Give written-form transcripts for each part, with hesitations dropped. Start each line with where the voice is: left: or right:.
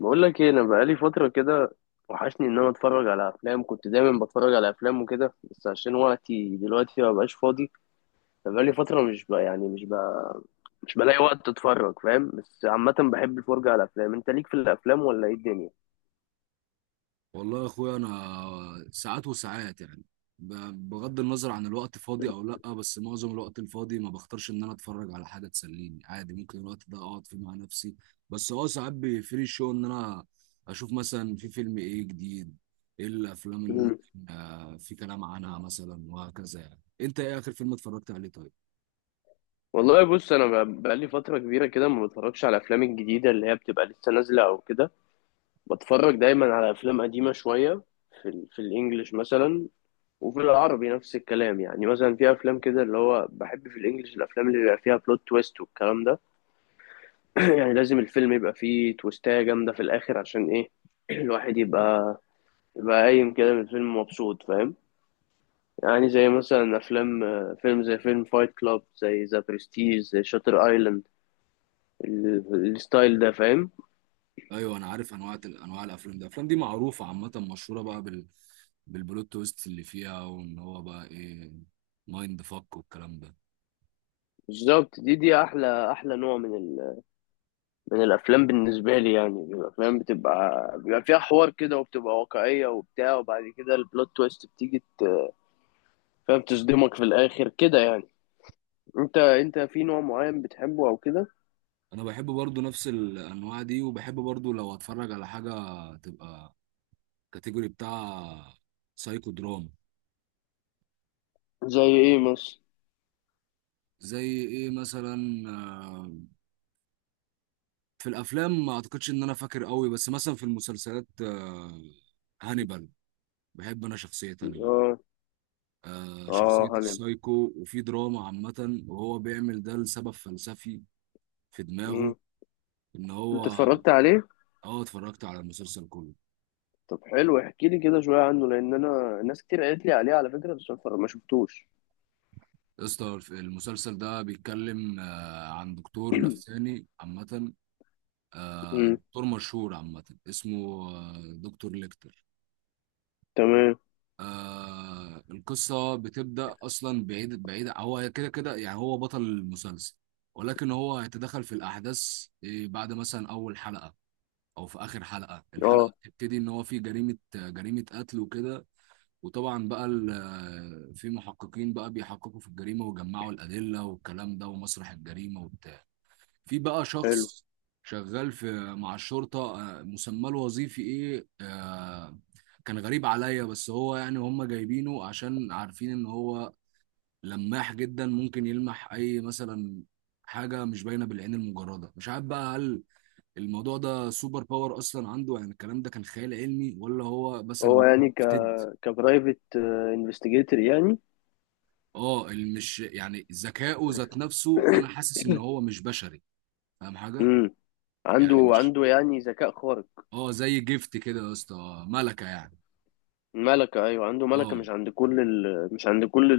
left: بقول لك ايه، انا بقالي فتره كده وحشني ان انا اتفرج على افلام. كنت دايما بتفرج على افلام وكده، بس عشان وقتي دلوقتي ما بقاش فاضي. فبقالي فتره مش بقى مش بلاقي وقت اتفرج، فاهم؟ بس عامه بحب الفرجه على افلام. انت ليك في الافلام ولا ايه الدنيا؟
right: والله يا اخويا انا ساعات وساعات يعني بغض النظر عن الوقت فاضي او لا، بس معظم الوقت الفاضي ما بختارش ان انا اتفرج على حاجه تسليني. عادي، ممكن الوقت ده اقعد فيه مع نفسي، بس ساعات بيفري شو ان انا اشوف مثلا في فيلم ايه جديد، ايه الافلام اللي
left: مم.
right: ممكن في كلام عنها مثلا وهكذا. يعني انت، ايه اخر فيلم اتفرجت عليه؟ طيب،
left: والله بص، انا بقالي فتره كبيره كده ما بتفرجش على الافلام الجديده اللي هي بتبقى لسه نازله او كده. بتفرج دايما على افلام قديمه شويه، في في الانجليش مثلا، وفي العربي نفس الكلام. يعني مثلا في افلام كده، اللي هو بحب في الانجليش الافلام اللي بيبقى فيها بلوت تويست والكلام ده. يعني لازم الفيلم يبقى فيه تويستاية جامدة في الاخر، عشان ايه؟ الواحد يبقى يبقى قايم كده من الفيلم مبسوط، فاهم؟ يعني زي مثلا افلام، فيلم زي فيلم فايت كلاب، زي ذا برستيج، زي شاتر ايلاند. الستايل ده، فاهم؟
right: ايوه انا عارف انواع الافلام دي. الافلام دي معروفه عامه، مشهوره بقى بالبلوت تويست اللي فيها، وان هو بقى ايه، مايند فك والكلام ده.
left: بالظبط، دي احلى نوع من الافلام بالنسبه لي. يعني من الافلام بيبقى فيها حوار كده، وبتبقى واقعيه وبتاع، وبعد كده البلوت تويست بتيجي فاهم، تصدمك في الاخر كده يعني. انت في نوع معين بتحبه او كده؟
right: انا بحب برضو نفس الانواع دي، وبحب برضو لو اتفرج على حاجه تبقى كاتيجوري بتاع سايكو دراما.
left: زي ايه مثلا؟
right: زي ايه مثلا؟ آه، في الافلام ما اعتقدش ان انا فاكر قوي، بس مثلا في المسلسلات، هانيبال. بحب انا شخصيه هانيبال.
left: اه
right: آه، شخصية
left: اه، هانيبال.
right: السايكو وفي دراما عامة، وهو بيعمل ده لسبب فلسفي في دماغه،
left: مم.
right: إن
left: انت
right: هو.
left: اتفرجت عليه؟
right: أه، اتفرجت على المسلسل كله.
left: طب حلو، احكي لي كده شويه عنه، لان انا ناس كتير قالت لي عليه على فكره، بس أنا ما شفتوش.
right: يا اسطى المسلسل ده بيتكلم عن دكتور نفساني عامة، آه
left: مم.
right: دكتور مشهور عامة اسمه دكتور ليكتر.
left: تمام.
right: آه، القصة بتبدأ أصلا، بعيد هو كده كده يعني، هو بطل المسلسل، ولكن هو هيتدخل في الأحداث بعد مثلا أول حلقة او في اخر حلقه. الحلقه
left: اه.
right: بتبتدي ان هو في جريمه، جريمه قتل وكده، وطبعا بقى في محققين بقى بيحققوا في الجريمه، ويجمعوا الادله والكلام ده، ومسرح الجريمه وبتاع. في بقى
left: حلو.
right: شخص شغال مع الشرطه، مسمى له وظيفي ايه، كان غريب عليا، بس هو يعني هم جايبينه عشان عارفين ان هو لماح جدا، ممكن يلمح اي مثلا حاجه مش باينه بالعين المجرده. مش عارف بقى، هل الموضوع ده سوبر باور اصلا عنده يعني، الكلام ده كان خيال علمي، ولا هو
left: هو
right: مثلا
left: يعني
right: تد
left: كبرايفت انفستيجيتور يعني؟
right: اه مش يعني ذكائه ذات نفسه، انا حاسس ان هو مش بشري، فاهم حاجه؟ يعني
left: عنده
right: مش،
left: عنده يعني ذكاء خارق.
right: اه زي جيفت كده يا اسطى، ملكه يعني.
left: ملكة، أيوة، عنده ملكة
right: اه
left: مش عند كل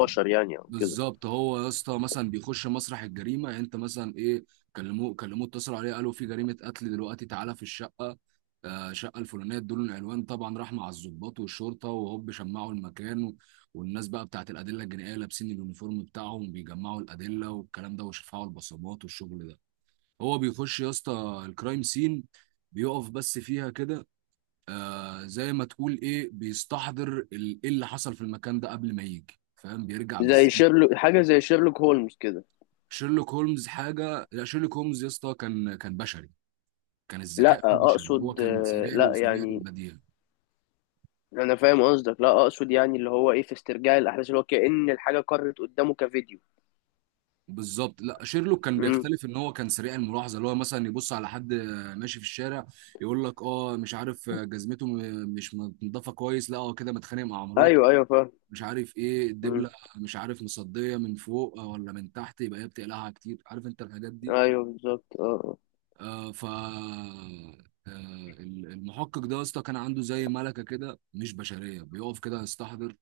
left: البشر يعني أو كده.
right: بالظبط، هو يا اسطى مثلا بيخش مسرح الجريمه. يعني انت مثلا ايه، كلموه اتصلوا عليه قالوا في جريمه قتل دلوقتي، تعالى في الشقه، آه شقه الفلانيه، ادوا له العنوان. طبعا راح مع الضباط والشرطه، وهوب شمعوا المكان و... والناس بقى بتاعت الادله الجنائيه لابسين اليونيفورم بتاعهم، بيجمعوا الادله والكلام ده، وشفعوا البصمات والشغل ده. هو بيخش يا اسطى الكرايم سين، بيقف بس فيها كده، آه زي ما تقول ايه، بيستحضر ايه اللي حصل في المكان ده قبل ما يجي، فاهم؟ بيرجع
left: زي شيرلوك حاجة، زي شيرلوك هولمز كده.
right: شيرلوك هولمز حاجه. لا، شيرلوك هولمز يا اسطى كان بشري، كان
left: لا
right: الذكاء فيه بشري. هو
left: أقصد،
right: كان سريع
left: لا
right: سريع
left: يعني،
right: البديهه.
left: أنا فاهم قصدك. لا أقصد يعني اللي هو إيه، في استرجاع الأحداث، اللي هو كأن الحاجة قرت قدامه كفيديو.
right: بالظبط، لا شيرلوك كان
left: مم.
right: بيختلف ان هو كان سريع الملاحظه، اللي هو مثلا يبص على حد ماشي في الشارع يقول لك اه مش عارف جزمته مش متنضفه كويس، لا هو كده متخانق مع مراته،
left: أيوة أيوة، فاهم.
right: مش عارف ايه
left: مم.
right: الدبله، مش عارف مصديه من فوق ولا من تحت، يبقى هي بتقلعها كتير، عارف انت الحاجات دي.
left: أيوة بالظبط، أه أه.
right: آه ف آه، المحقق ده يا اسطى كان عنده زي ملكه كده مش بشريه، بيقف كده يستحضر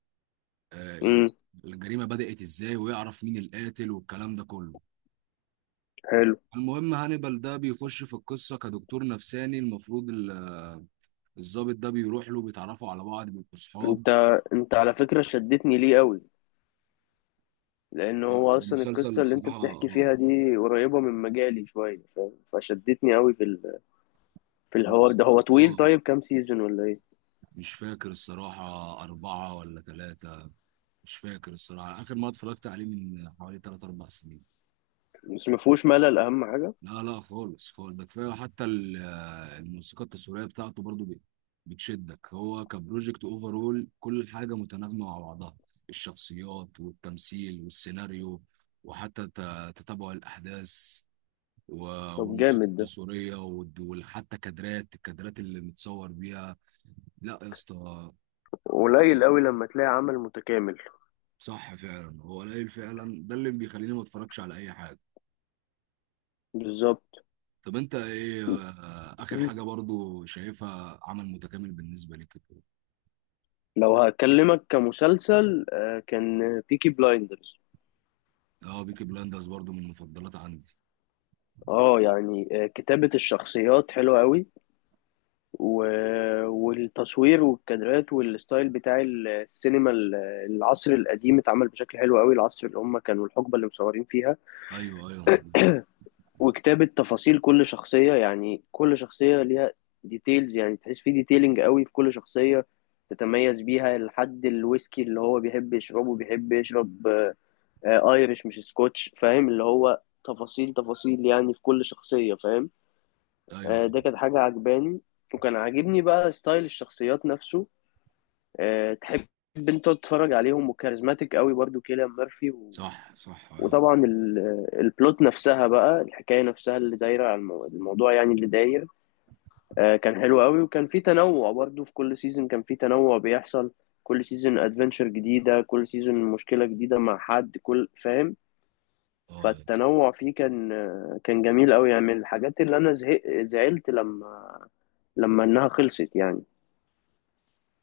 right: آه،
left: مم.
right: الجريمه بدات ازاي، ويعرف مين القاتل والكلام ده كله.
left: حلو.
right: المهم هانيبال ده بيخش في القصه كدكتور نفساني. المفروض الضابط ده بيروح له، بيتعرفوا على بعض، بيبقوا صحاب.
left: أنت أنت على فكرة شدتني ليه أوي؟ لأنه هو أصلا
right: المسلسل
left: القصة اللي أنت
right: الصراحه،
left: بتحكي
right: اه
left: فيها دي قريبة من مجالي شوية، فاهم؟ فشدتني أوي في في الحوار
right: المس-
left: ده. هو طويل
right: اه
left: طيب؟ كام سيزون ولا إيه؟
right: مش فاكر الصراحه، اربعه ولا ثلاثه، مش فاكر الصراحه. اخر ما اتفرجت عليه من حوالي ثلاث اربع سنين.
left: بس ما فيهوش ملل أهم حاجة؟
right: لا لا خالص خالص، ده كفايه. حتى الموسيقى التصويريه بتاعته برضو بتشدك. هو كبروجكت اوفرول كل حاجه متناغمه مع بعضها، الشخصيات والتمثيل والسيناريو، وحتى تتابع الاحداث،
left: طب
right: والموسيقى
left: جامد ده.
right: التصويريه، وحتى الكادرات اللي متصور بيها. لا يا اسطى،
left: قليل أوي لما تلاقي عمل متكامل.
right: صح فعلا هو قليل فعلا، ده اللي بيخليني ما اتفرجش على اي حاجه.
left: بالظبط.
right: طب انت ايه اخر
left: مم.
right: حاجه برضو شايفها عمل متكامل بالنسبه لك؟
left: لو هكلمك كمسلسل، كان بيكي بلايندرز.
right: اه بيكي بلاندرز برضو من المفضلات عندي.
left: اه كتابة الشخصيات حلوة أوي، و... والتصوير والكادرات والستايل بتاع السينما، العصر القديم اتعمل بشكل حلو قوي، العصر اللي هم كانوا، الحقبة اللي مصورين فيها.
right: ايوه ايوه مظبوط.
left: وكتابة تفاصيل كل شخصية، يعني كل شخصية ليها ديتيلز، يعني تحس في ديتيلينج قوي في كل شخصية تتميز بيها. لحد الويسكي اللي هو بيحب يشربه، بيحب يشرب ايرش مش سكوتش، فاهم؟ اللي هو تفاصيل تفاصيل يعني في كل شخصية، فاهم؟
right: ايوه
left: ده
right: فعلا.
left: كانت حاجة عجباني. وكان عاجبني بقى ستايل الشخصيات نفسه. تحب انت تتفرج عليهم، وكاريزماتيك قوي برضو كيليان ميرفي
right: صح صح ايوه
left: وطبعا
right: مظبوط.
left: البلوت نفسها بقى، الحكايه نفسها اللي دايره على الموضوع يعني اللي داير. كان حلو قوي، وكان في تنوع برضو، في كل سيزون كان في تنوع بيحصل. كل سيزون ادفنتشر جديده، كل سيزون مشكله جديده مع حد، كل فاهم.
right: اه
left: فالتنوع فيه كان كان جميل قوي، يعني من الحاجات اللي انا زعلت لما انها خلصت يعني.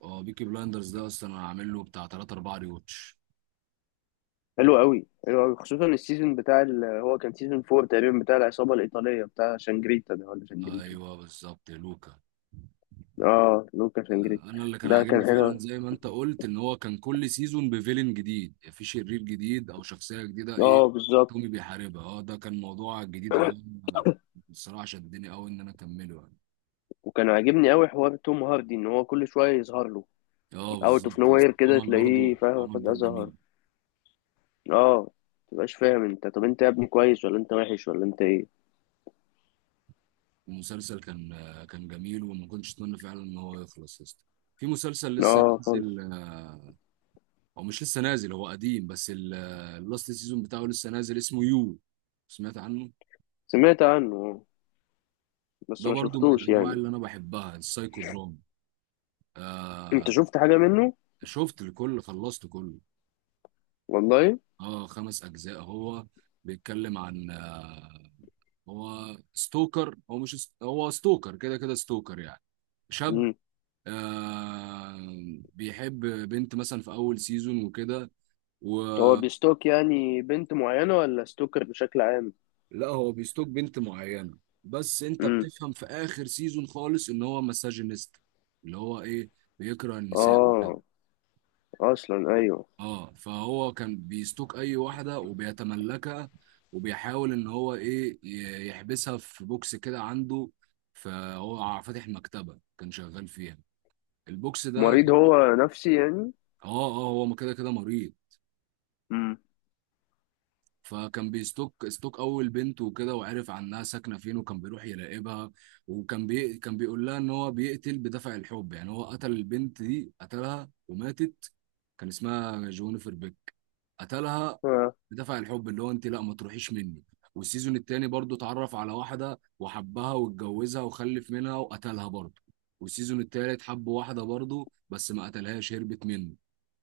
right: اه بيكي بلاندرز ده اصلا انا عامل له بتاع 3 4 ريوتش.
left: حلو قوي، حلو قوي، خصوصا السيزون بتاع هو كان سيزون فور تقريبا، بتاع العصابه الايطاليه، بتاع شانجريتا ده ولا شانجريتو.
right: ايوه بالظبط يا لوكا.
left: اه، لوكا شانجريتا.
right: انا اللي كان
left: ده
right: عاجبني
left: كان
right: فعلا
left: حلو.
right: زي ما انت قلت ان هو كان كل سيزون بفيلن جديد، يعني في شرير جديد او شخصيه جديده ايه،
left: اه بالظبط.
right: تومي بيحاربها. اه ده كان موضوع جديد، على بصراحه شدني قوي ان انا اكمله يعني.
left: وكان عاجبني قوي حوار توم هاردي، ان هو كل شويه يظهر له
right: اه
left: اوت اوف
right: بالظبط
left: نو
right: يا
left: وير
right: اسطى.
left: كده،
right: عمل
left: تلاقيه
right: برضو
left: فاهم
right: عمل
left: فجاه
right: دور
left: ظهر.
right: جميل.
left: اه. متبقاش فاهم انت، طب انت يا ابني كويس ولا انت وحش ولا انت ايه؟
right: المسلسل كان كان جميل وما كنتش اتمنى فعلا ان هو يخلص يا اسطى. في مسلسل لسه
left: اه خالص.
right: نازل، او مش لسه نازل، هو قديم بس اللاست سيزون بتاعه لسه نازل، اسمه يو. سمعت عنه؟
left: سمعت عنه، بس
right: ده
left: ما
right: برضو من
left: شفتوش
right: الانواع
left: يعني.
right: اللي انا بحبها، السايكو دراما.
left: انت
right: آه،
left: شفت حاجه منه؟
right: شفت الكل، خلصت كله.
left: والله.
right: اه خمس اجزاء هو. بيتكلم عن هو ستوكر، هو مش ست- هو ستوكر كده كده، ستوكر يعني، شاب،
left: امم.
right: آه، بيحب بنت مثلا في اول سيزون وكده، و...
left: هو بيستوك يعني بنت معينه، ولا ستوكر بشكل عام؟
right: لا هو بيستوك بنت معينه، بس انت
left: امم.
right: بتفهم في اخر سيزون خالص ان هو مساجينيست، اللي هو ايه، بيكره النساء وكده.
left: اه، اصلا ايوه.
right: اه، فهو كان بيستوك اي واحده وبيتملكها، وبيحاول ان هو ايه، يحبسها في بوكس كده عنده. فهو فاتح مكتبه كان شغال فيها، البوكس ده
left: مريض
right: كان،
left: هو نفسي يعني؟
right: اه هو كده كده مريض.
left: امم.
right: فكان بيستوك، استوك اول بنت وكده، وعرف عنها ساكنه فين وكان بيروح يراقبها، وكان كان بيقول لها ان هو بيقتل بدافع الحب، يعني هو قتل البنت دي، قتلها وماتت، كان اسمها جونيفر بيك، قتلها
left: آه.
right: بدافع الحب، اللي هو انت لا ما تروحيش مني. والسيزون التاني برضه اتعرف على واحده وحبها واتجوزها وخلف منها وقتلها برضه. والسيزون التالت حب واحده برضه بس ما قتلهاش، هربت منه،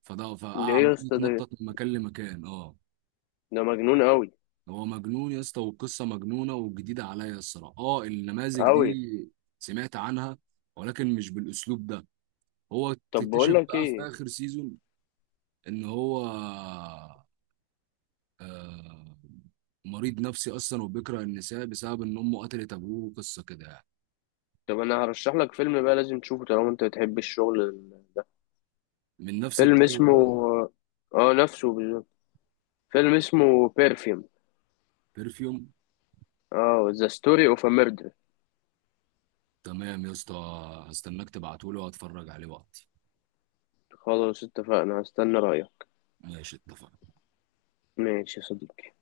right: فده فقعد
left: ده ايه
right: عمال
left: يا اسطى ده؟
right: يتنطط من مكان لمكان. اه
left: ده مجنون قوي،
right: هو مجنون يا اسطى، والقصه مجنونه وجديده عليا الصراحه. اه النماذج
left: قوي.
right: دي سمعت عنها، ولكن مش بالاسلوب ده. هو
left: طب بقول
right: تكتشف
left: لك
right: بقى في
left: ايه
right: اخر سيزون ان هو آه مريض نفسي اصلا، وبيكره النساء بسبب ان امه قتلت ابوه، قصه كده يعني.
left: طب انا هرشح لك فيلم بقى، لازم تشوفه طالما انت بتحب الشغل ده.
right: من نفس
left: فيلم
right: الطيب ده.
left: اسمه، اه نفسه بالظبط، فيلم اسمه بيرفيوم.
right: بيرفيوم.
left: اه، ذا ستوري اوف ا ميردر.
right: تمام يا اسطى، هستناك تبعتولي وهتفرج عليه وقتي.
left: خلاص اتفقنا، هستنى رايك.
right: ماشي اتفقنا.
left: ماشي يا صديقي.